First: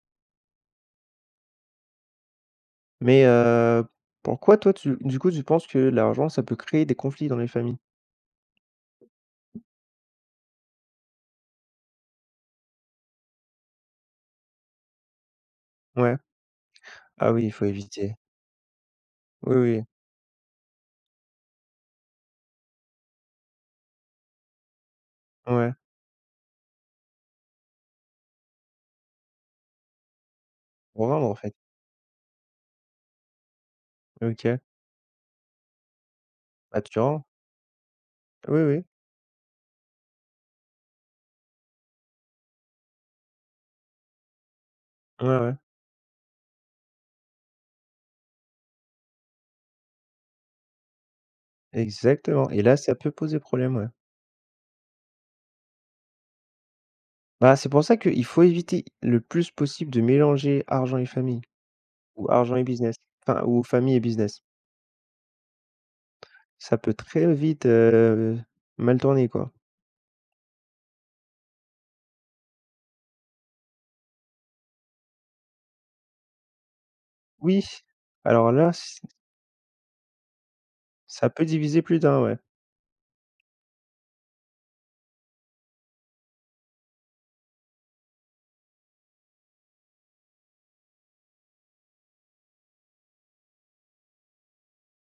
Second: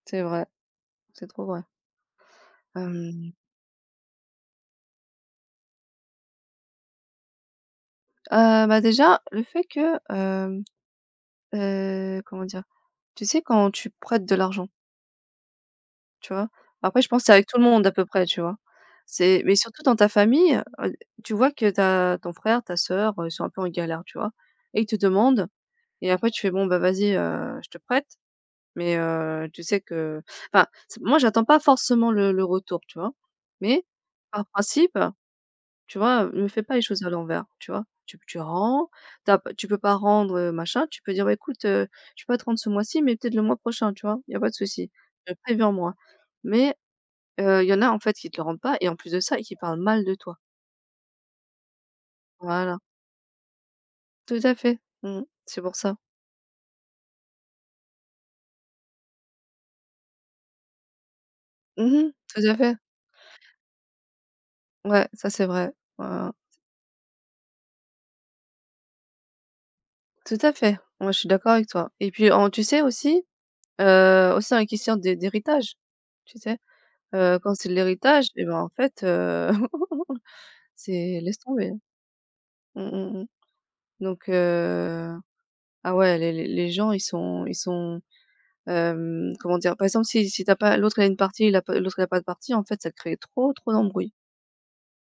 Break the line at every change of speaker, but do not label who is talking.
C'est vrai! C'est trop vrai!
Mais
Hem
heu, pourquoi, toi, tu du coup, tu penses que l'argent ça peut créer des conflits dans les familles?
Heu, bah, déjà, le fait que, hem, heu, comment dire? Tu sais? Quand tu prêtes de l'argent.
Ouais?
Tu vois? Après, je pense
Ah
c'est
oui!
avec
Il
tout le
faut
monde à peu
éviter.
près. Tu vois? C'est
Oui,
mais surtout
oui.
dans ta famille, heu heu, tu vois que tu as ton frère, ta sœur, heu, ils sont un peu en galère, tu vois et ils te demandent
Ouais.
et après, tu fais: «Bon, vas-y, heu, je te prête mais, heu, tu sais que enfin, s moi
Rendre en
j'attends
fait.
pas forcément le le retour, tu vois mais, par
OK.
principe, tu vois, heu, me fais pas
Bah,
les
que tu
choses à
rend!
l'envers!», tu vois, tu tu
Oui, oui.
rends, ta tu peux pas rendre, heu, machin, tu peux dire: «Beh, écoute, heu, je peux pas te rendre ce mois-ci, mais peut-être le mois prochain», tu vois, «Il y a pas de soucis
Ouais,
mais
ouais.
préviens moi!» mais heu, il y en a, en fait, ils te le rendent pas et en plus de ça et qui parlent mal de toi!
Exactement! Et là,
Voilà!
ça peut poser problème. Ouais.
Tout à fait! Mmh mh, c'est pour ça.
Bah, c'est pour ça qu'il faut éviter le plus possible de mélanger argent et famille
Mmh mh!
ou
Tout
argent
à
et
fait!
business, enfin, ou famille et business.
Ouais. Ca c'est vrai! Hein, hein, hein.
Ça peut très vite, heu, mal tourner, quoi.
Tout à fait! Moi, je suis d'accord avec toi et puis en tu sais aussi, heu, aussi dans la question d d'héritage, tu sais, heu, quand
Oui!
c'est l'héritage, et
Alors
bah en
là, c
fait, heu, c'est
ça
laisse
peut
tomber, hein!
diviser plus d'un. Ouais.
Mmh mh, mmh, donc heu, ah ouais! Les les les gens ils sont ils sont, hem, comment dire? Par exemple, si si tu as pas, l'autre, il a une partie, la p l'autre, il a pas de partie, en fait, ça crée trop, trop d'embrouilles.